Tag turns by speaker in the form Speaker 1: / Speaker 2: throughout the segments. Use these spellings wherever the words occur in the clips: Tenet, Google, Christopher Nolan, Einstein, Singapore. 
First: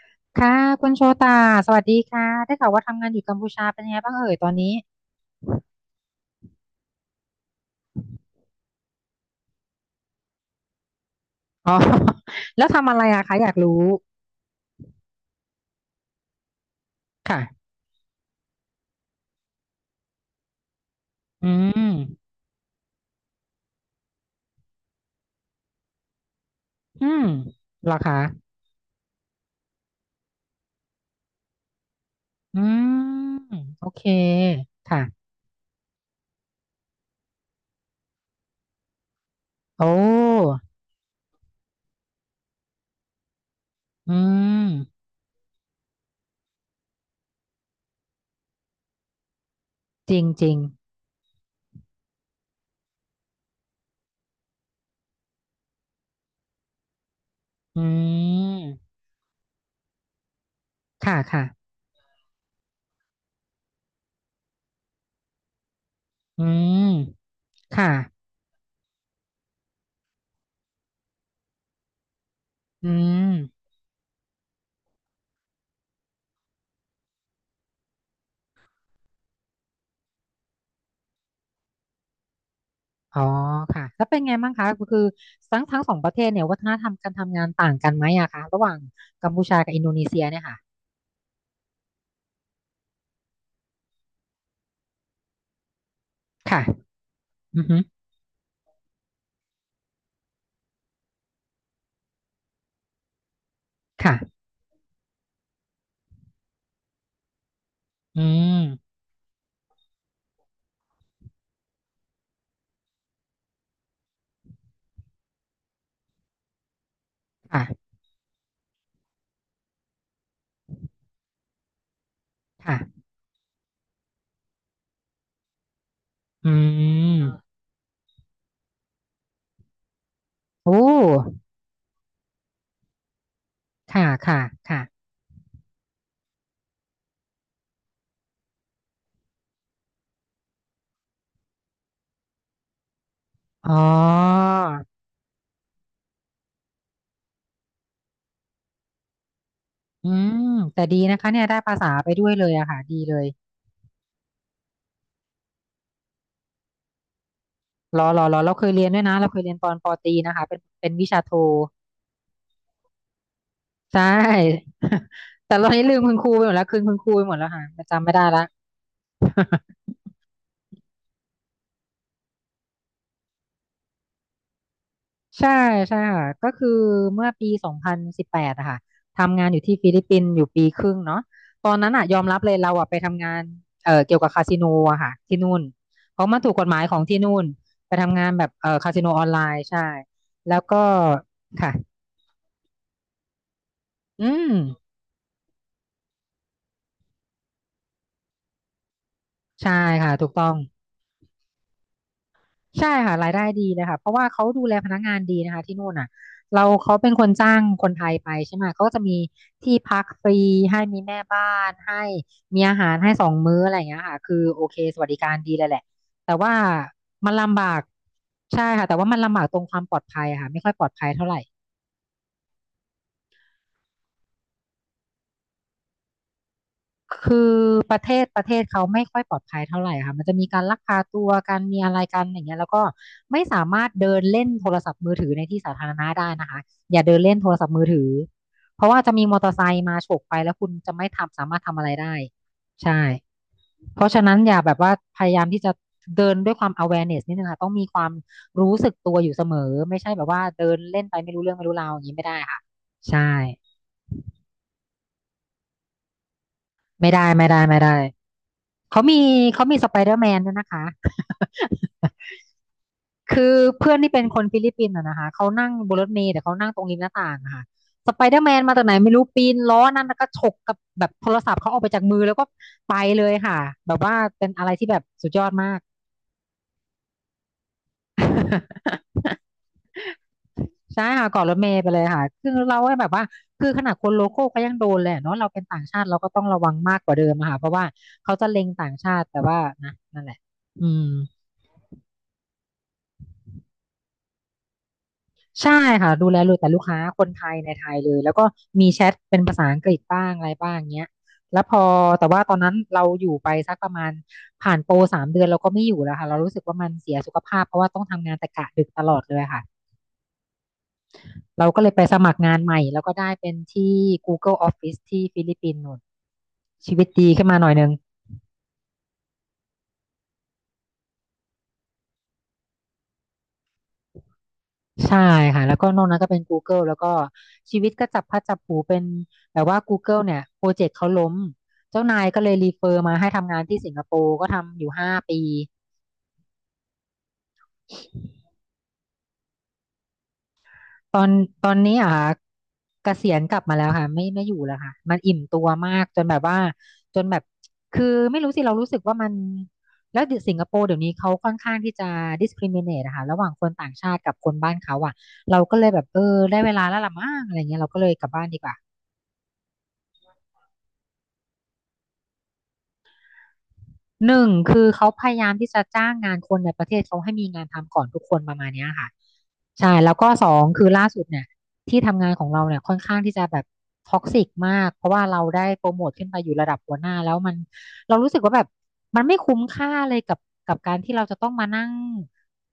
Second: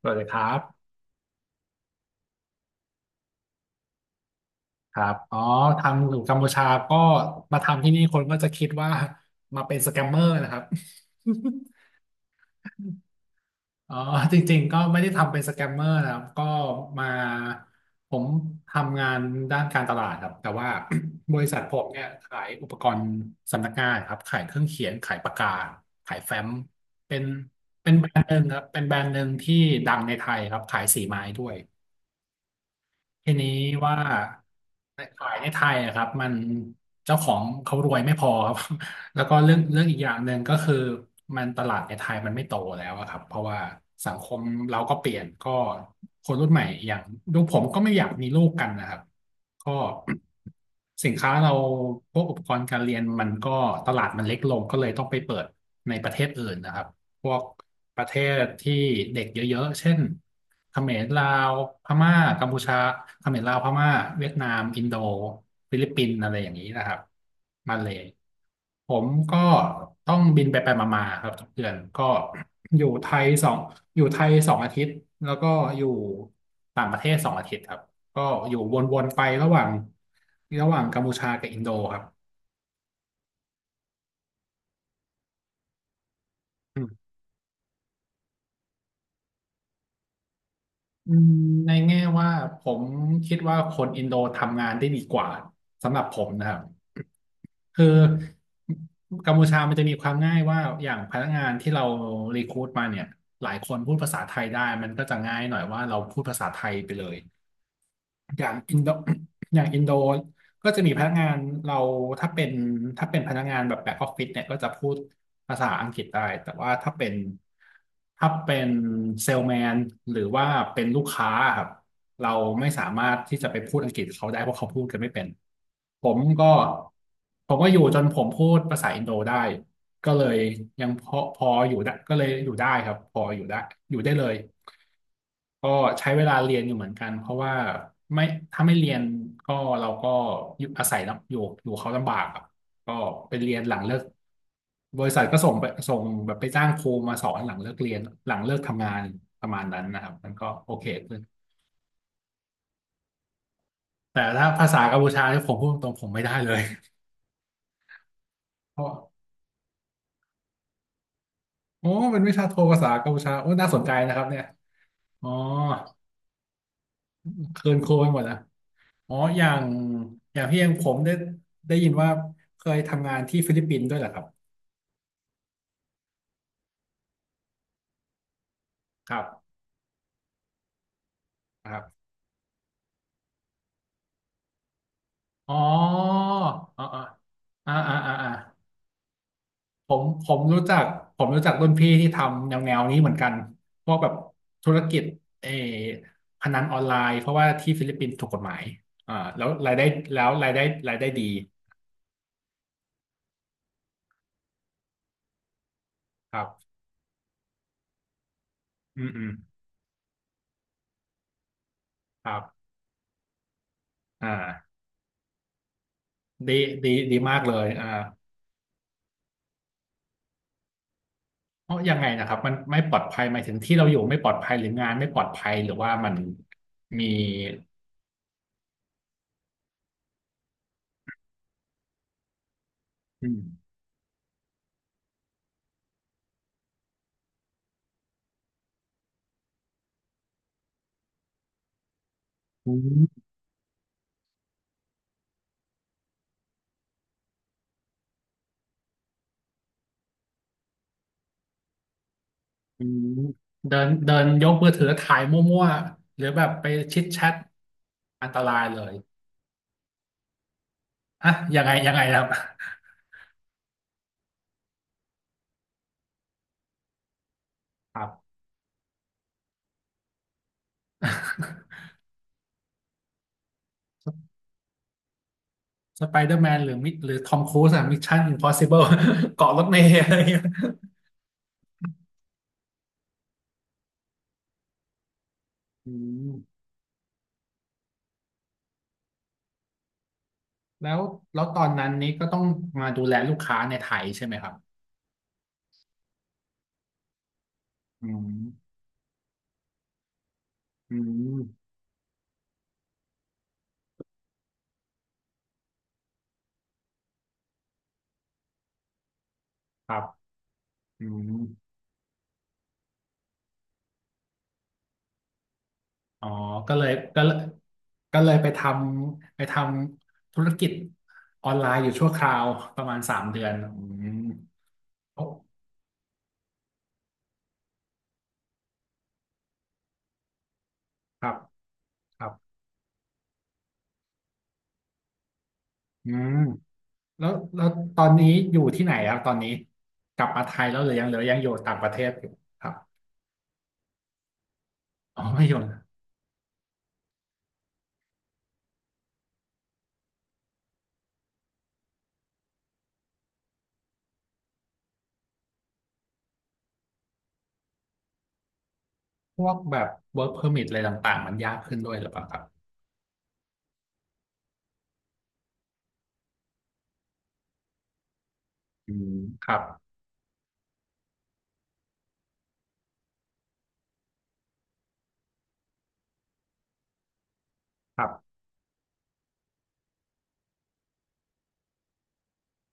Speaker 1: สวัสดีครั
Speaker 2: ค่ะ
Speaker 1: บ
Speaker 2: คุณโชตาสวัสดีค่ะได้ข่าวว่าทำงานอยู่กัมพูชาเป็นยังไงบ้างเอ่ยตอนนี้
Speaker 1: ครับอ๋อทางอยู่กัมพูชาก็มาทำที่นี่คนก็จะคิดว่ามาเป็นสแกมเมอร์นะครับ
Speaker 2: อ๋อ แล้วทำอะไรอะคะอยากรู้
Speaker 1: อ๋อจริงๆก็ไม่ได้ทำเป็นสแกมเมอร์นะครับก็มา
Speaker 2: ค่ะ
Speaker 1: ผมทำงานด้านการตลาดครับแต่ว่า บริ
Speaker 2: อื
Speaker 1: ษัทผม
Speaker 2: ม
Speaker 1: เนี่ยขายอุปกรณ์สำนักงานครับขายเครื่องเขียนขายปากกาขายแฟ้ม
Speaker 2: อื
Speaker 1: เป็
Speaker 2: ม
Speaker 1: น
Speaker 2: เห
Speaker 1: เป็
Speaker 2: ร
Speaker 1: น
Speaker 2: อ
Speaker 1: แบร
Speaker 2: คะ
Speaker 1: นด์หนึ่งครับเป็นแบรนด์หนึ่งที่ดังในไทยครับขายสีไม้ด้วย
Speaker 2: อืม
Speaker 1: ทีนี้
Speaker 2: โอ
Speaker 1: ว่า
Speaker 2: เคค่ะ
Speaker 1: ขายในไทยอะครับมันเจ้าของเขารวยไม่พอครับ แล้วก็เรื่องเรื่
Speaker 2: โอ
Speaker 1: องอีกอย่างหนึ่งก็
Speaker 2: ้
Speaker 1: คือมันตลาดในไทยมันไม่โตแล้วอะครับเพราะว่าสั
Speaker 2: อื
Speaker 1: งคม
Speaker 2: ม
Speaker 1: เราก็เปลี่ยนก็คนรุ่นใหม่อย่างลูกผมก็ไม่อยากมีลูกกันนะครับก็
Speaker 2: จริงจริง
Speaker 1: สินค้าเราพวกอุปกรณ์การเรียนมันก็ตลาดมันเล็กลงก็เลยต้องไปเปิดในประเทศอื่นนะครับพวก
Speaker 2: อื
Speaker 1: ประเทศที่
Speaker 2: ม
Speaker 1: เด็กเยอะๆเช่น เขมร
Speaker 2: ค่ะ
Speaker 1: ลา
Speaker 2: ค่ะ
Speaker 1: วพม่ากัมพูชาเขมรลาวพม่าเวียดนามอินโดฟิลิปปินส์อะไร
Speaker 2: อื
Speaker 1: อย่างนี้
Speaker 2: ม
Speaker 1: นะครับมาเล
Speaker 2: ค่ะ
Speaker 1: ยผมก็ต้องบินไปมาๆครับทุกเดือนก็อยู่
Speaker 2: อื
Speaker 1: ไทยสอง
Speaker 2: ม
Speaker 1: อยู่ไทยสองอาทิตย์แล้วก็อยู่ต่างประเทศสองอาทิตย์ครับก็อยู่วนๆไประหว่างกัมพูชากับอินโดครับ
Speaker 2: อ๋อค่ะแล้วเป็นไงบ้างคะก็คือทั้งสองประเทศเนี่ยวัฒน
Speaker 1: อื
Speaker 2: ธร
Speaker 1: ม
Speaker 2: รมการทำงานต่างกันไหมอะคะระหว่างกัมพูชากับอินโดนีเซียเนี่ยค่ะ
Speaker 1: อืมในแง่ว่าผมคิดว่าคนอินโดทำงานได้ดีกว่าสำหรับผมนะครับ
Speaker 2: ค่ะอือฮึ
Speaker 1: คือกัมพูชามันจะมีความง่ายว่าอย่างพนักงานที่เรารีครูทมาเนี่ยหลายคนพูดภาษาไทย
Speaker 2: ค่ะ
Speaker 1: ได้มันก็จะง่ายหน่อยว่าเราพูดภาษาไทยไปเลย
Speaker 2: อื
Speaker 1: อย่างอินโด
Speaker 2: ม
Speaker 1: อย่างอินโดก็จะมีพนักงานเราถ้าเป็นถ้าเป็นพนักงานแบบแบ็กออฟฟิศเนี่ยก็จะพูดภาษาอังกฤษได้แต่ว่าถ้าเป็น
Speaker 2: ค่ะ
Speaker 1: ถ้าเป็นเซลแมนหรือว่าเป็นลูกค้าครับเราไม่สามา
Speaker 2: ค่ะ
Speaker 1: รถที่จะไปพูดอังกฤษกับเขาได้เพราะเขาพูดกันไม่เป็นผมก็
Speaker 2: อืม
Speaker 1: ผมก็อยู่จนผมพูดภาษาอินโดได้ก็เลย
Speaker 2: โอ้
Speaker 1: ยังพออยู่ได้ก็เลยอยู่ได้ครับพออยู่ได้อยู่
Speaker 2: ค่ะ
Speaker 1: ได้เลย
Speaker 2: ค่ะค่ะ
Speaker 1: ก็ใช้เวลาเรียนอยู่เหมือนกันเพราะว่าไม่ถ้าไม่เรียนก็เราก็อยู่อาศัยลำอยู่อยู่เขาลำบากอะก็ไปเรียนห
Speaker 2: อ๋
Speaker 1: ลั
Speaker 2: อ
Speaker 1: งเลิกบริษัทก็ส่งแบบไปจ้างครูมาสอนหลังเลิกเรียนหลังเลิกทำงานประมาณนั้นนะค
Speaker 2: อื
Speaker 1: รับมันก็
Speaker 2: ม
Speaker 1: โอ
Speaker 2: แต่
Speaker 1: เค
Speaker 2: ดี
Speaker 1: ขึ้
Speaker 2: นะ
Speaker 1: น
Speaker 2: คะเนี่ยได้ภาษาไปด้วยเลยอะค่ะดีเลย
Speaker 1: แต่ถ้าภาษากัมพูชาที่ยผมพูดตรงๆผมไม่ได้เลย
Speaker 2: รอรอรอเราเคย
Speaker 1: เพ
Speaker 2: เรียน
Speaker 1: ราะ
Speaker 2: ด้วยนะเราเคยเรียนตอนปอตรีนะคะเป็นวิชาโท
Speaker 1: โอ้เป็นวิชาโทภาษากัมพูชาโอ้น่าสนใจ
Speaker 2: ใช่
Speaker 1: นะครับเนี่ยอ๋อ
Speaker 2: แต่ตอนนี้ลืมคุณครูไปหมดแล้วคืนคุณครูไปหมดแล้วค่ะ
Speaker 1: เคินโคไป
Speaker 2: จำไม่
Speaker 1: หม
Speaker 2: ได้
Speaker 1: ดนะ
Speaker 2: ละ
Speaker 1: อ๋ออย่าง อย่างพี่เองผมได้ยินว่าเคยทำงานที่ฟิลิปปินส์ด้วยเหรอครับ
Speaker 2: ใช่ใช่ค่ะก็คือเมื่อปี2018อะค่ะ
Speaker 1: ครั
Speaker 2: ทำงาน
Speaker 1: บ
Speaker 2: อยู่ที่ฟิลิปปินส์อยู่ปีครึ่งเนาะต
Speaker 1: ค
Speaker 2: อน
Speaker 1: รั
Speaker 2: นั้น
Speaker 1: บ
Speaker 2: อะยอมรับเลยเราอะไปทำงานเกี่ยวกับคาสิโนอะค่ะที่นู่
Speaker 1: อ๋อ
Speaker 2: น
Speaker 1: อ๋
Speaker 2: เพ
Speaker 1: อ
Speaker 2: ราะมันถูกกฎหมา
Speaker 1: อ๋
Speaker 2: ย
Speaker 1: อ
Speaker 2: ของที่นู่น
Speaker 1: อ่า
Speaker 2: ไป
Speaker 1: อ่า
Speaker 2: ทำ
Speaker 1: อ่า
Speaker 2: งานแบบคาสิโนออนไลน์ใช่
Speaker 1: ผม
Speaker 2: แล้
Speaker 1: รู้
Speaker 2: ว
Speaker 1: จั
Speaker 2: ก็
Speaker 1: กผมรู้จักรุ่
Speaker 2: ค่ะ
Speaker 1: นพี่ที่ทำแนวนี้เหมือนกันพวกแบบ
Speaker 2: อืม
Speaker 1: ธุรกิจเออพนันออนไลน์เพราะว่าที่ฟิลิปปินส์ถูกกฎหมายอ่าแล้ว
Speaker 2: ใช่
Speaker 1: รายได้
Speaker 2: ค่ะ
Speaker 1: แล้
Speaker 2: ถู
Speaker 1: ว
Speaker 2: กต้อ
Speaker 1: ราย
Speaker 2: ง
Speaker 1: ได้รายได้ดี
Speaker 2: ใช่ค่ะรายได้ดีเลยค่ะเพราะว่าเขาดูแลพนักงานดีนะคะที่นู่นอ่ะ
Speaker 1: ครั
Speaker 2: เรา
Speaker 1: บ
Speaker 2: เขาเป็นคนจ้างคนไทยไปใช่ไหมเขาก็
Speaker 1: อื
Speaker 2: จะ
Speaker 1: ม
Speaker 2: มี
Speaker 1: อืม
Speaker 2: ที่พักฟรีให้มีแม่บ้านให้
Speaker 1: ครั
Speaker 2: มี
Speaker 1: บ
Speaker 2: อาหารให้2 มื้ออะไรอย่างเงี้ยค่ะ
Speaker 1: อ
Speaker 2: คือโอ
Speaker 1: ่า
Speaker 2: เคสวัสดิการดีเลยแหละแต่
Speaker 1: ดี
Speaker 2: ว่า
Speaker 1: ดีดี
Speaker 2: มัน
Speaker 1: มากเล
Speaker 2: ลำบา
Speaker 1: ย
Speaker 2: ก
Speaker 1: อ่า
Speaker 2: ใช่ค่ะแต่ว่ามันลำบากตรงความปลอดภัยอะค่ะไม่ค่อยปลอดภัยเท่าไหร่
Speaker 1: เพราะยังไงนะครับมันไม่ปลอดภัยหมายถึงที่เราอยู่ไม่ปลอดภัยหรืองานไม่ปลอดภัยหรือว่ามันมี
Speaker 2: คือประเทศเขาไม่ค่อยปลอดภัยเท่าไหร่ค่ะมันจะมีการลักพาตัวการมีอะไรกันอย่างเงี้ยแล้วก็
Speaker 1: อื
Speaker 2: ไม่สา
Speaker 1: ม
Speaker 2: มารถเดินเล่นโทรศัพท์มือถือในที่สาธารณะได้นะคะอย่าเดินเล่นโทรศัพท์มือถือเพราะว่าจะมีมอเตอร์ไซค์มาฉกไปแล้วคุณจะไม่สามารถทำอะไรได้
Speaker 1: อื
Speaker 2: ใช่
Speaker 1: ม
Speaker 2: เพราะฉะนั้นอย่าแบบว่าพยายามที่จะเดินด้วยความ awareness นิดนึงค่ะต้องมีความรู้สึกตัวอยู่เสมอไม่ใช่แบบว่าเดินเล่นไปไม่รู้เรื่องไม่รู้ราวอย่างนี้ไม่ได้ค่ะ
Speaker 1: อืม
Speaker 2: ใช่
Speaker 1: เดินเดินยกมือถือถ่ายมั่วๆหรือแบบไปชิด
Speaker 2: ไม่
Speaker 1: แช
Speaker 2: ได้
Speaker 1: ท
Speaker 2: ไม่ได้ไม่ได้
Speaker 1: อันตรายเลย
Speaker 2: เขามีเขามีสไปเดอร์แมนด้วยนะคะ
Speaker 1: อะยังไงยัง ไงครับ
Speaker 2: คือเพื่อนที่เป็นคนฟิลิปปินส์อะนะคะเขานั่งบนรถเมล์แต่เขานั่งตรงริมหน้าต่างอะค่ะ
Speaker 1: ครั
Speaker 2: สไป
Speaker 1: บ
Speaker 2: เดอร์แมนมาจากไหนไม่รู้ปีนล้อนั่นแล้วก็ฉกกับแบบโทรศัพท์เขาออกไปจากมือแล้วก็ไปเลยค่ะแบบว่า เป็นอะไรที่แบบสุดยอดมาก
Speaker 1: สไปเดอร์แมนหรือมิหรือทอมครูซอะมิชชั่นอิมพอสิ เบิลเกาะรถเมล์อะไรอย่างเงี้ย
Speaker 2: ใช่ค่ะเกาะรถเมล์ไปเลยค่ะคือเราให้แบบว่าคือขนาดคนโลโก้ก็ยังโดนเลยอะเนาะเราเป็นต่าง
Speaker 1: อื
Speaker 2: ชาติเราก็
Speaker 1: ม
Speaker 2: ต้องระวังมากกว่าเดิมอะค่ะเพราะว่าเขาจะเล็งต่างชาติแต่ว่านะนั่นแหละอื
Speaker 1: แล้ว
Speaker 2: ม
Speaker 1: แล้วตอนนั้นนี้ก็ต้องมาดูแลลูกค้าในไทยใช่ไหมครับ
Speaker 2: ใช่ค่ะดูแลเลยแต่ลูกค้าคนไทยในไทย
Speaker 1: อื
Speaker 2: เลยแล้วก็
Speaker 1: ม
Speaker 2: มีแชทเป็นภาษาอังกฤษบ้างอะไรบ้าง
Speaker 1: อื
Speaker 2: เงี้ย
Speaker 1: ม
Speaker 2: แล้วพอแต่ว่าตอนนั้นเราอยู่ไปสักประมาณผ่านโปร3 เดือนเราก็ไม่อยู่แล้วค่ะเรารู้สึกว่ามันเสียสุขภาพเพราะว่าต้องทำงานแต่กะดึกตลอดเลยค่ะ
Speaker 1: ครับอืม
Speaker 2: เราก็เลยไปสมัครงานใหม่แล้วก็ได้เป็นที่ Google Office ที่ฟิลิปปินส์นู่น
Speaker 1: อ๋อก็เลย
Speaker 2: ชีวิต
Speaker 1: ก็
Speaker 2: ดี
Speaker 1: เลย
Speaker 2: ขึ้นมาหน่อยนึง
Speaker 1: ก็เลยไปทำไปทำธุรกิจออนไลน์อยู่ชั่วคราวประมาณสามเดือนอืม
Speaker 2: ใช่
Speaker 1: โอ้
Speaker 2: ค่ะแล้วก็นอกนั้นก็เป็น Google แล้วก็ชีวิตก็จับพลัดจับผลูเป็นแบบว่า Google เนี่ยโปรเจกต์เขา
Speaker 1: ค
Speaker 2: ล้
Speaker 1: รั
Speaker 2: ม
Speaker 1: บ
Speaker 2: เจ้านา
Speaker 1: ค
Speaker 2: ย
Speaker 1: รับ
Speaker 2: ก็เลยรีเฟอร์มาให้ทำงานที่สิงคโปร์ก็ทำอยู่5 ปี
Speaker 1: อืมแล้วแล้วตอนนี้อยู่ที่ไหนครับตอนนี้กลับมาไทยแล้วหรือยังห
Speaker 2: ต
Speaker 1: รือ
Speaker 2: อน
Speaker 1: ยังอยู่
Speaker 2: ตอ
Speaker 1: ต่า
Speaker 2: น
Speaker 1: งประเท
Speaker 2: นี้
Speaker 1: ศ
Speaker 2: อ่ะ
Speaker 1: อยู่ครับ
Speaker 2: เกษียณกลับมาแล้วค่ะไม่ไม่อยู่แล้วค่ะมัน
Speaker 1: อ๋อ
Speaker 2: อิ่ม
Speaker 1: ไม่อยู่
Speaker 2: ตัว
Speaker 1: นะ
Speaker 2: มากจนแบบว่าจนแบบคือไม่รู้สิเรารู้สึกว่ามันแล้วเดี๋ยวสิงคโปร์เดี๋ยวนี้เขาค่อนข้างที่จะ discriminate นะคะระหว่างคนต่างชาติกับคนบ้านเขาอ่ะเราก็เลยแบบเออได้เวลาแล้วล่ะมั้งอะไรเงี้ยเราก็เลยกลับบ้านดีกว่า
Speaker 1: พวกแบบ work permit อะไรต่างๆมันยากขึ้นด้วยหรือเปล่าครับ
Speaker 2: หนึ่งคือเขาพยายามที่จะจ้างงานคนในประเทศเขาให้มีงานทำก่อนทุกคนประมาณเนี้ย
Speaker 1: อืม
Speaker 2: ค่ะ
Speaker 1: ครับ
Speaker 2: ใช่แล้วก็สองคือล่าสุดเนี่ยที่ทำงานของเราเนี่ยค่อนข้างที่จะแบบท็อกซิกมากเพราะว่าเราได้โปรโมทขึ้นไปอยู่ระดับหัวหน้าแล้วมัน
Speaker 1: ครั
Speaker 2: เรารู้
Speaker 1: บ
Speaker 2: สึกว่าแบบมันไม่คุ้มค่าเลยกับการที่เราจะต้องมานั่ง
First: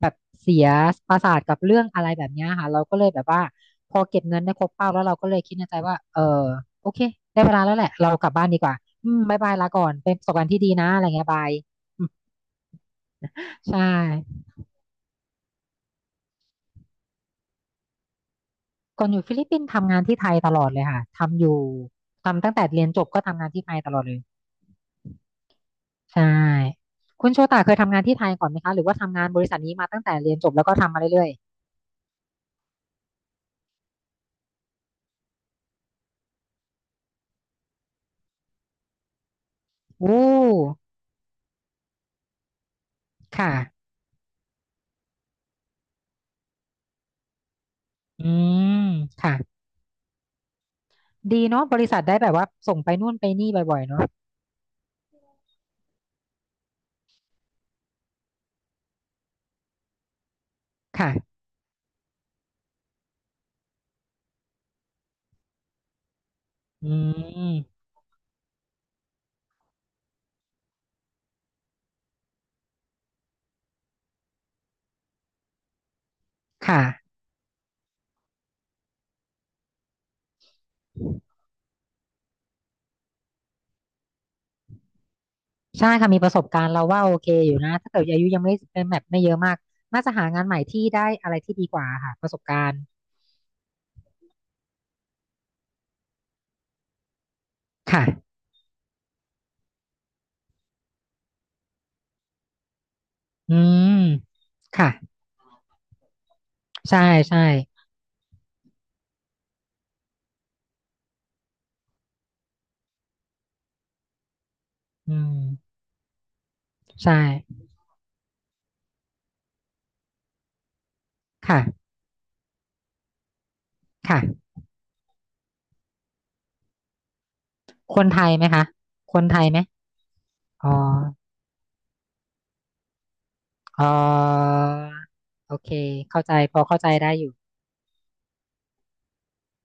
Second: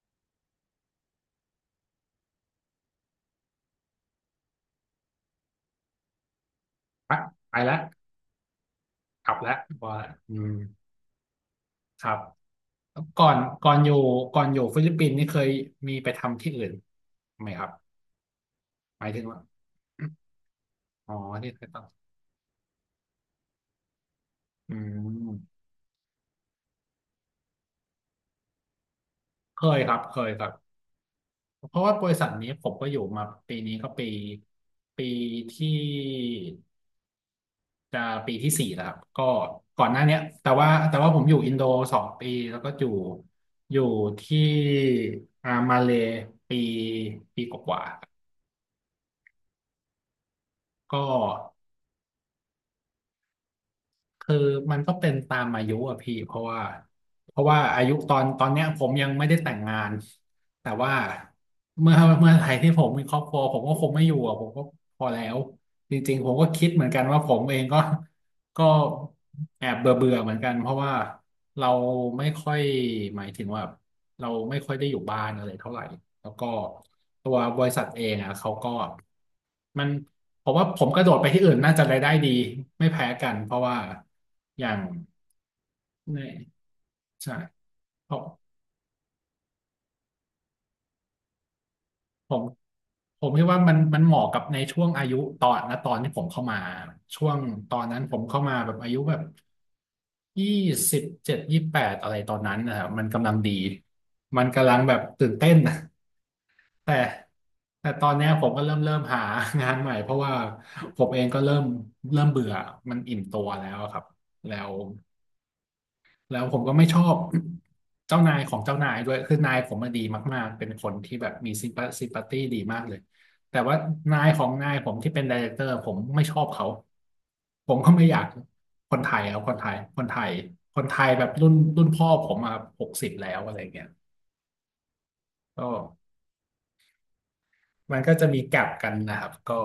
Speaker 2: แบบเสียประสาทกับเรื่องอะไรแบบเนี้ยค่ะเราก็เลยแบบว่าพอเก็บเงินได้ครบเป้าแล้วเราก็เลยคิดในใจว่าเออโอเค
Speaker 1: ไป
Speaker 2: ได้เว
Speaker 1: ไป
Speaker 2: ลา
Speaker 1: แล้
Speaker 2: แล้
Speaker 1: ว
Speaker 2: วแหละเรากลับบ้านดีกว่าอืม
Speaker 1: กลับ
Speaker 2: บายบา
Speaker 1: แล้
Speaker 2: ย
Speaker 1: ว
Speaker 2: ลาก่
Speaker 1: พ
Speaker 2: อ
Speaker 1: อ
Speaker 2: น
Speaker 1: แล้ว
Speaker 2: เป็นประส
Speaker 1: อื
Speaker 2: บการ
Speaker 1: ม
Speaker 2: ณ์ที่ดีนะอะไรเงี้ยบาย
Speaker 1: ครับ ก่อนก่อ
Speaker 2: ใช่
Speaker 1: นอยู่ก่อนอยู่ฟิลิปปินส์นี่เคยมีไปทำที่อื่นไหมครับห
Speaker 2: ก่อ
Speaker 1: มา
Speaker 2: น
Speaker 1: ย
Speaker 2: อ
Speaker 1: ถึ
Speaker 2: ยู่
Speaker 1: ง
Speaker 2: ฟิ
Speaker 1: ว่า
Speaker 2: ลิปปินส์ทำงานที่ไทยตลอดเลยค่ะ
Speaker 1: อ๋อ
Speaker 2: ทำอ
Speaker 1: ที่
Speaker 2: ยู่
Speaker 1: เคยต้อง
Speaker 2: ทำตั้งแต่เรียนจบก็ทำงานที่ไทยตลอดเลย
Speaker 1: อืม
Speaker 2: ใช่คุณโชตาเคยทำงานที่ไทยก่อนไหมคะหรือว่าทำงานบริษั
Speaker 1: เค
Speaker 2: ทนี้
Speaker 1: ย
Speaker 2: มา
Speaker 1: ครั
Speaker 2: ตั้
Speaker 1: บ
Speaker 2: งแต่
Speaker 1: เคย
Speaker 2: เรียน
Speaker 1: ค
Speaker 2: จ
Speaker 1: รั
Speaker 2: บแล้วก็
Speaker 1: บ
Speaker 2: ทำมาเรื่อย
Speaker 1: เพราะว่าบริษัทนี้ผมก็อยู่มาปีนี้ก็ปีที่จะปีที่สี่แล้วครับก็ก่อนห
Speaker 2: ๆ
Speaker 1: น้า
Speaker 2: โอ้
Speaker 1: เนี้ยแต่ว่าผมอยู่อินโดสองปีแล้วก็อยู่
Speaker 2: ค่ะ
Speaker 1: อยู่ที่อ่ามาเลย์ปีปีกว่าๆ
Speaker 2: อืมค่ะ
Speaker 1: ก็
Speaker 2: ดีเนาะบริษัทได้แบบว่าส่งไปนู่นไปนี่บ่อยๆเนาะ
Speaker 1: คือมันก็เป็นตามอายุอะพี่เพราะว่าอายุตอนเนี้ยผมยังไม่ได้แต่งงานแต่ว่า
Speaker 2: ค่ะ
Speaker 1: เมื่อไหร่ที่ผมมีครอบครัวผมก็คงไม่อยู่อะผมก็พอแล้วจริงๆผมก็คิดเหมือ
Speaker 2: อื
Speaker 1: นกันว่าผมเองก็
Speaker 2: ม
Speaker 1: ก็แอบเบื่อเบื่อเหมือนกันเพราะว่าเราไม่ค่อยหมายถึงว่า เราไม่ค่อยได้อยู่บ้านอะไรเท่าไหร่แล้วก็
Speaker 2: ค่ะ
Speaker 1: ตัวบริษัทเองอ่ะเขาก็มันผมว่าผมกระโดดไปที่อื่นน่าจะรายได้ดีไม่แพ้กันเพราะว่าอย่าง
Speaker 2: ใช่ค่ะ
Speaker 1: ใน
Speaker 2: มีประสบการณ์เราว่าโอเค
Speaker 1: ใช่
Speaker 2: อยู่นะถ้าเกิด
Speaker 1: ผ
Speaker 2: อา
Speaker 1: ม
Speaker 2: ยุยังไม่เป็นแบบไม่เยอะมากน่าจะหางานใหม่ที่ได้อะไรที่ดีกว่าค่ะป
Speaker 1: ผ
Speaker 2: ระส
Speaker 1: ม
Speaker 2: บการณ์
Speaker 1: ผมคิดว่ามันเหมาะกับในช่วงอายุตอนนะตอนที่ผมเข้ามาช่วงตอนนั้นผม
Speaker 2: ค่ะ
Speaker 1: เข้ามาแบบอายุแบบ2728อะไรตอนนั้นนะครับมันกำลังดี
Speaker 2: อืม
Speaker 1: มันกำลัง
Speaker 2: ค่ะ
Speaker 1: แบบตื่นเต้นนะ แต่
Speaker 2: ใช่ใช่
Speaker 1: แต่ตอนเนี้ยผมก็เริ่มหางานใหม่เพราะว่าผมเองก็เริ่มเบื่อมันอิ่มตัวแล้วอะครับแล้ว
Speaker 2: อืม
Speaker 1: แล้วผมก็ไม่ชอบ
Speaker 2: ใช่
Speaker 1: เจ้านายของเจ้านายด้วยคือนายผมมาดีมากๆเป็นคนที่แบบมี
Speaker 2: ค่ะ
Speaker 1: ซิมพัตตี้ดีมากเลยแต่ว่า
Speaker 2: ค่ะ
Speaker 1: นายของนายผมที่เป็นไดเรคเตอร์ผมไม่ชอบเขาผมก็
Speaker 2: ค
Speaker 1: ไม่
Speaker 2: น
Speaker 1: อยา
Speaker 2: ไท
Speaker 1: ก
Speaker 2: ยไหมคะ
Speaker 1: คนไท
Speaker 2: ค
Speaker 1: ย
Speaker 2: นไท
Speaker 1: เอา
Speaker 2: ยไหม
Speaker 1: คนไทย
Speaker 2: อ๋อ
Speaker 1: คนไทยแบบรุ่นพ่อผมมา60แล้วอะไรเงี้ย
Speaker 2: อ๋อโอ
Speaker 1: ก็
Speaker 2: เคเข้าใจพอเข้าใจได้อยู่
Speaker 1: มันก็จะมีแกลบกันนะครับก็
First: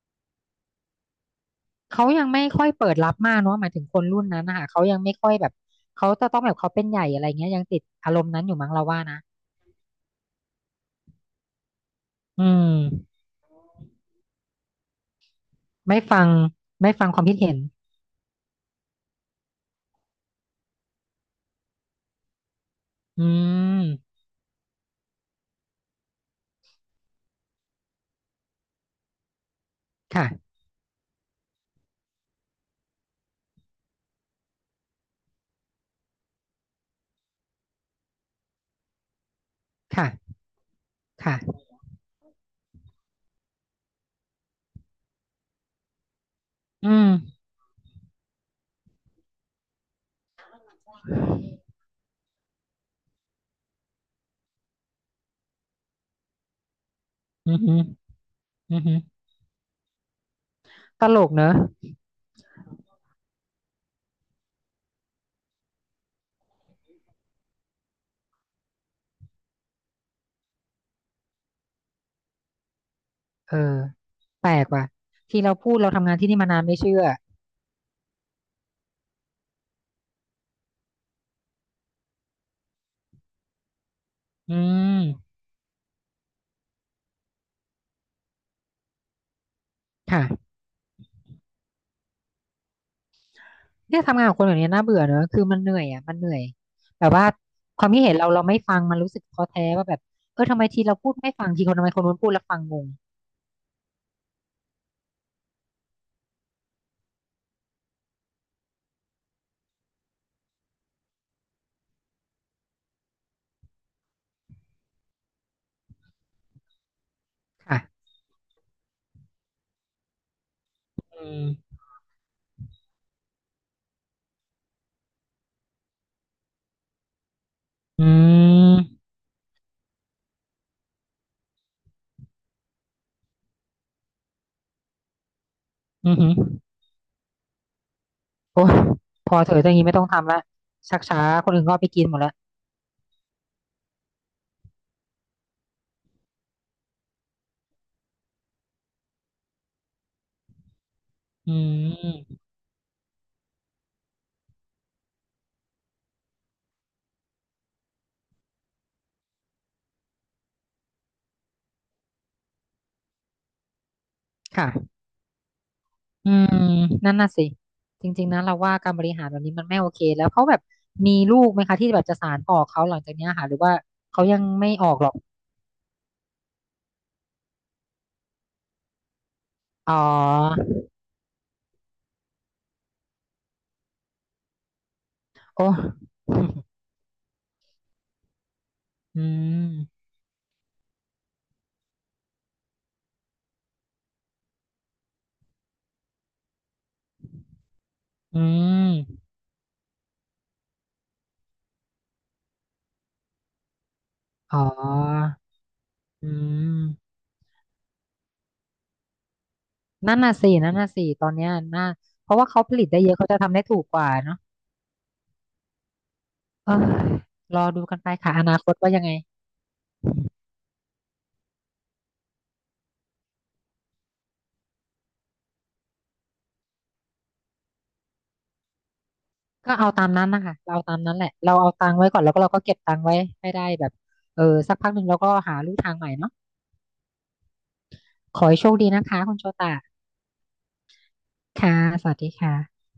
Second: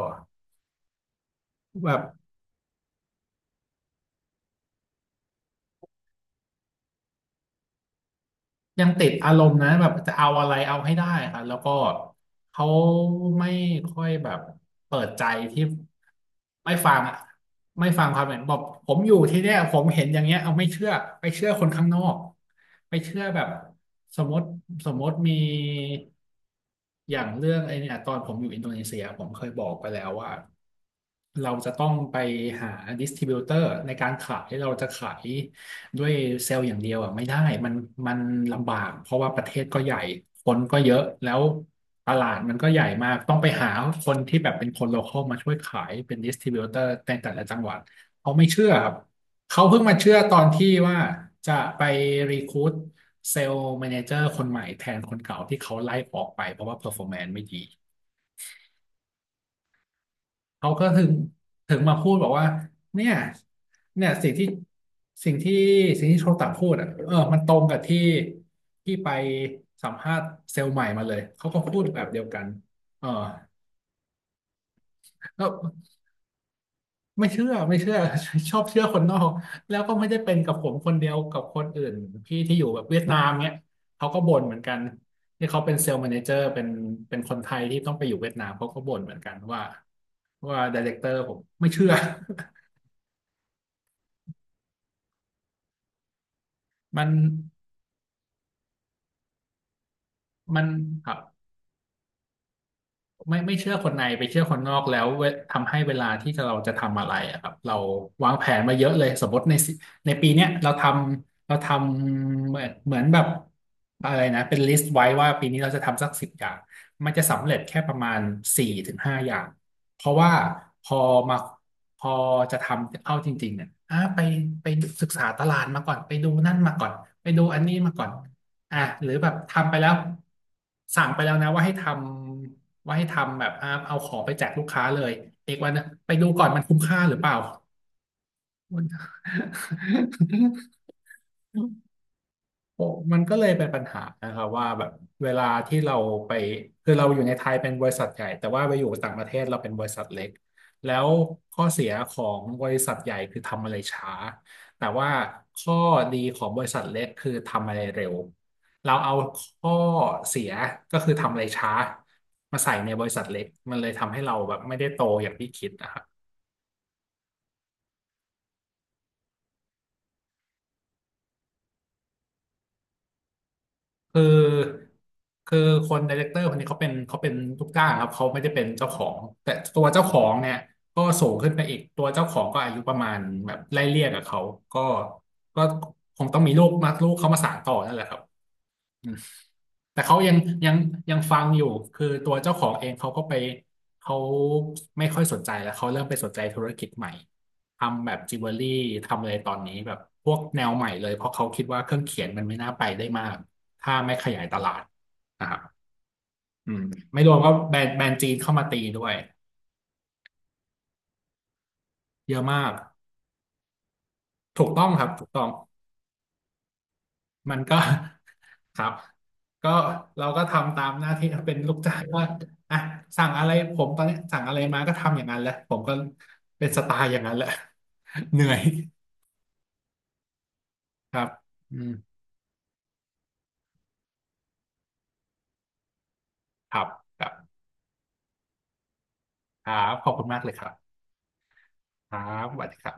Speaker 1: แบบ
Speaker 2: เขายังไม่ค่อยเปิดรับมากเนาะหมายถึงคนรุ่นนั้นนะคะเขายังไม่ค่อยแบบเขาจะต้องแบบเขาเป็นใหญ่อะไรเงี้ยยังติดอารมณ์นั้นอยู่มั้งเรา
Speaker 1: ยัง
Speaker 2: ว่า
Speaker 1: ติด
Speaker 2: นะ
Speaker 1: อารมณ์นะแบบจะเอาอะไรเอาให้ได้ครับแล้วก็
Speaker 2: อื
Speaker 1: เขา
Speaker 2: ม
Speaker 1: ไม่ค่อยแบบเปิดใจที่
Speaker 2: ไม่ฟัง
Speaker 1: ไม่
Speaker 2: ไม่
Speaker 1: ฟัง
Speaker 2: ฟัง
Speaker 1: อะ
Speaker 2: ความคิดเห็น
Speaker 1: ไม่ฟังความเห็นบอกผมอยู่ที่เนี่ยผมเห็นอย่างเงี้ยเอาไม่เชื่อไปเชื่อคนข้างนอกไปเชื่
Speaker 2: อื
Speaker 1: อแบบ
Speaker 2: ม
Speaker 1: สมมติสมมติมีอย่างเรื่องไอ้เนี่ยตอนผมอยู่อินโดนีเซียผมเคยบอกไปแล้วว่า
Speaker 2: ค่ะ
Speaker 1: เราจะต้องไปหาดิส t r บิ u เตอร์ในการขายเราจะขาย ด้วยเซลล์อย่างเดียวอ่ะไม่ได้มันมันลำบากเพราะว่าประเทศก็ใหญ่
Speaker 2: ค่ะ
Speaker 1: คนก็เยอะแล้ว
Speaker 2: ค่ะ
Speaker 1: ตลาดมันก็ใหญ่มากต้องไปหาคนที่แบบเป็นคนโลคอลมาช่วยขายเป็นดิส t r บิ u เตอ
Speaker 2: อื
Speaker 1: ร์ในแต่
Speaker 2: ม
Speaker 1: ละจังหวัดเขาไม่เชื่อครับเขาเพิ่งมาเชื่อตอนที่ว่าจะไปรีคู u เซลล์แมเนเจอร์คนใหม่แทนคนเก่าที่เขาไล่ออกไปเพราะว่าเพอร์ฟอร์แมนซ์ไม่
Speaker 2: อื
Speaker 1: ดี
Speaker 2: อหืออือหือ
Speaker 1: เขาก็ถึ
Speaker 2: ต
Speaker 1: ง
Speaker 2: ลกเนอะ
Speaker 1: ถึงมาพูดบอกว่าเนี่ยเนี่ยสิ่งที่สิ่งที่โชตะพูดอ่ะเออมันตรงกับที่ที่ไปสัมภาษณ์เซลล์ใหม่มาเลยเขาก็พูดแบบเดียวกันเออ
Speaker 2: เออแปลกว่ะที่
Speaker 1: แล้ว
Speaker 2: เราพูดเราทำงานที่นี่มานานไม่เชื่อ
Speaker 1: ไม่เชื่อ ชอบเชื่อคนนอกแล้วก็ไม่ได้เป็นกับผมคนเดียวกับคนอื่นพี่ที่อยู่แบบเวียดนามเนี่ยเขาก็บ่นเห
Speaker 2: อื
Speaker 1: มือนกัน
Speaker 2: ม
Speaker 1: ที่เขาเป็นเซลล์แมเนเจอร์เป็นคนไทยที่ต้องไปอยู่เวียดนามเขาก็บ่นเหมือนกัน
Speaker 2: ค่ะ
Speaker 1: ว่าไดเรคเตอร์ผมไม่เชื่อ
Speaker 2: เนี่ยทำงานกับคนแบบนี้น่าเบื่อเนอะคือมันเหนื่อยอ่ะมันเหนื่อย
Speaker 1: มั
Speaker 2: แบ
Speaker 1: น
Speaker 2: บว่าความคิดเห็นเราเราไม่ฟังมันรู้สึกท้อแท้ว่าแบบเออทำ
Speaker 1: มั
Speaker 2: ไม
Speaker 1: น
Speaker 2: ทีเรา
Speaker 1: ค
Speaker 2: พู
Speaker 1: รั
Speaker 2: ด
Speaker 1: บ
Speaker 2: ไม่ฟังทีคนทำไมคนนู้นพูดแล้วฟังงง
Speaker 1: ไม่เชื่อคนในไปเชื่อคนนอกแล้วเวทำให้เวลาที่เราจะทำอะไรอะครับเราวางแผนมาเยอะเลยสมมติในสิในปีเนี้ยเราทำเหมือนแบบอะไรนะเป็นลิสต์ไว้ว่าปีนี้เราจะทำสักสิบอย่างมันจะสำเร็จแค่
Speaker 2: ค่ะ
Speaker 1: ประมาณ4-5อย่างเพราะว่าพอ
Speaker 2: อื
Speaker 1: มา
Speaker 2: ม
Speaker 1: พอจะทำเอาจริงๆเนี่ยอ่ะไปศึกษาตลาดมาก่อนไปดูนั่นมาก่อนไปดูอันนี้มาก่
Speaker 2: อื
Speaker 1: อน
Speaker 2: ม
Speaker 1: อ่ะหรือแบบทำไปแล้วสั่งไปแล้วนะว่าให้ทำ ว่าให้ทำแบบอ่าเอาของไปแจกลูกค้าเลย เอกวันนะไป
Speaker 2: อือ
Speaker 1: ดู
Speaker 2: หือ
Speaker 1: ก่อนมันคุ้มค่าหรือเปล่า
Speaker 2: โอ้ยพอเถอะอย่างนี้ไม่ต้องทำละชักช้าคนอื่นก็เอาไปกินหมดละ
Speaker 1: โอ้มันก็เลยเป็นปัญหานะครับว่าแบบเวลาที่เราไปคือเราอยู่ในไทยเป็นบริษัทใหญ่แต่ว่าไปอยู่ต่างประเทศเราเป็นบริษัทเล็กแล้ว
Speaker 2: อื
Speaker 1: ข้อเสียขอ
Speaker 2: ม
Speaker 1: งบริษัทใหญ่คือทำอะไรช้าแต่ว่าข้อดีของบริษัทเล็กคือทำอะไรเร็วเราเอาข้อเสียก็คือทำอะไรช้ามาใส่ในบริษัทเล็กมันเลยทำให้เราแบบไม่ได้
Speaker 2: ค่ะ
Speaker 1: โตอย่างที่คิดนะครับ
Speaker 2: อืมนั่นน่ะสิจริงๆนะเราว่าการบริหารแบบนี้มันไม่โอเคแล้วเขาแบบมีลูกไหมคะที่แบบจะสานต่อเขาหลังจากเนี้ยค่ะหรือว่าเขา
Speaker 1: คือ
Speaker 2: ยังไม่ออกหรอก
Speaker 1: คือคนไดเรคเตอร์คนนี้เขาเป็นลูกจ้างครับเขาไม่ได้เป็นเจ้าของแต่ตัว
Speaker 2: อ๋อ
Speaker 1: เจ้าของเนี่ยก็สูงขึ้นไปอีกตัวเจ้าของก็อายุประมาณแบบไล่เลี่ยกับเขาก็ก็
Speaker 2: โอ้
Speaker 1: คงต้องมีลูกมาลูกเขามาสานต่อนั่นแหละครับ
Speaker 2: อืม
Speaker 1: แต่เขายังยังฟังอยู่คือตัวเจ้าของเองเขาก็ไปเขาไม่ค่อยสนใจแล้วเขาเริ่มไปสนใจธุรกิจใหม่ทำแบบจิ
Speaker 2: อื
Speaker 1: วเวลรี่
Speaker 2: ม
Speaker 1: ทำอะไรตอนนี้แบบพวกแนวใหม่เลยเพราะเขาคิดว่าเครื่องเขียนมันไม่น่าไปได้มากถ้าไม่ขยายต
Speaker 2: อ๋
Speaker 1: ลาด
Speaker 2: อ
Speaker 1: นะครับ
Speaker 2: อื
Speaker 1: อืม
Speaker 2: ม
Speaker 1: ไม่รวมว่าแบรนด์จีนเข้ามาตีด้วย
Speaker 2: นั่นน่ะสินั่นน่ะสิตอนเนี้ยน่าเพ
Speaker 1: เย
Speaker 2: ราะ
Speaker 1: อะ
Speaker 2: ว่า
Speaker 1: มา
Speaker 2: เขา
Speaker 1: ก
Speaker 2: ผลิตได้เยอะเขาจะทำได้ถูกกว่าเนาะ
Speaker 1: ถูกต้องครับถูกต้อง
Speaker 2: เออ
Speaker 1: มั
Speaker 2: ร
Speaker 1: น
Speaker 2: อ
Speaker 1: ก็
Speaker 2: ดูกันไปค่ะอนาค ต
Speaker 1: ครั
Speaker 2: ว่า
Speaker 1: บ
Speaker 2: ยังไง
Speaker 1: ก็เราก็ทำตามหน้าที่ เป็นลูกจ้างว่าอ่ะสั่งอะไรผมตอนนี้สั่งอะไรมาก็ทำอย่างนั้นแหละผมก็เป็นสไตล์อย่างนั้นแหละ เหนื่อย
Speaker 2: ก็เอาตามนั้นนะคะ เราเอาตาม
Speaker 1: ค
Speaker 2: นั้นแห
Speaker 1: รับ
Speaker 2: ละเราเอา
Speaker 1: อื
Speaker 2: ตั
Speaker 1: ม
Speaker 2: งค์ไว้ก่อนแล้วก็เราก็เก็บตังค์ไว้ให้ได้แบบเออสักพักหนึ่งเราก็หาลู่ทางใหม่เนาะ
Speaker 1: ครับครับ
Speaker 2: ขอให้โชคดีนะคะคุณโช
Speaker 1: ครั
Speaker 2: ตะ
Speaker 1: บขอบคุณมากเลยครับ
Speaker 2: ค่ะ ส
Speaker 1: ค
Speaker 2: วัส
Speaker 1: รั
Speaker 2: ดี
Speaker 1: บสวัสดีค
Speaker 2: ค่ะ
Speaker 1: รับ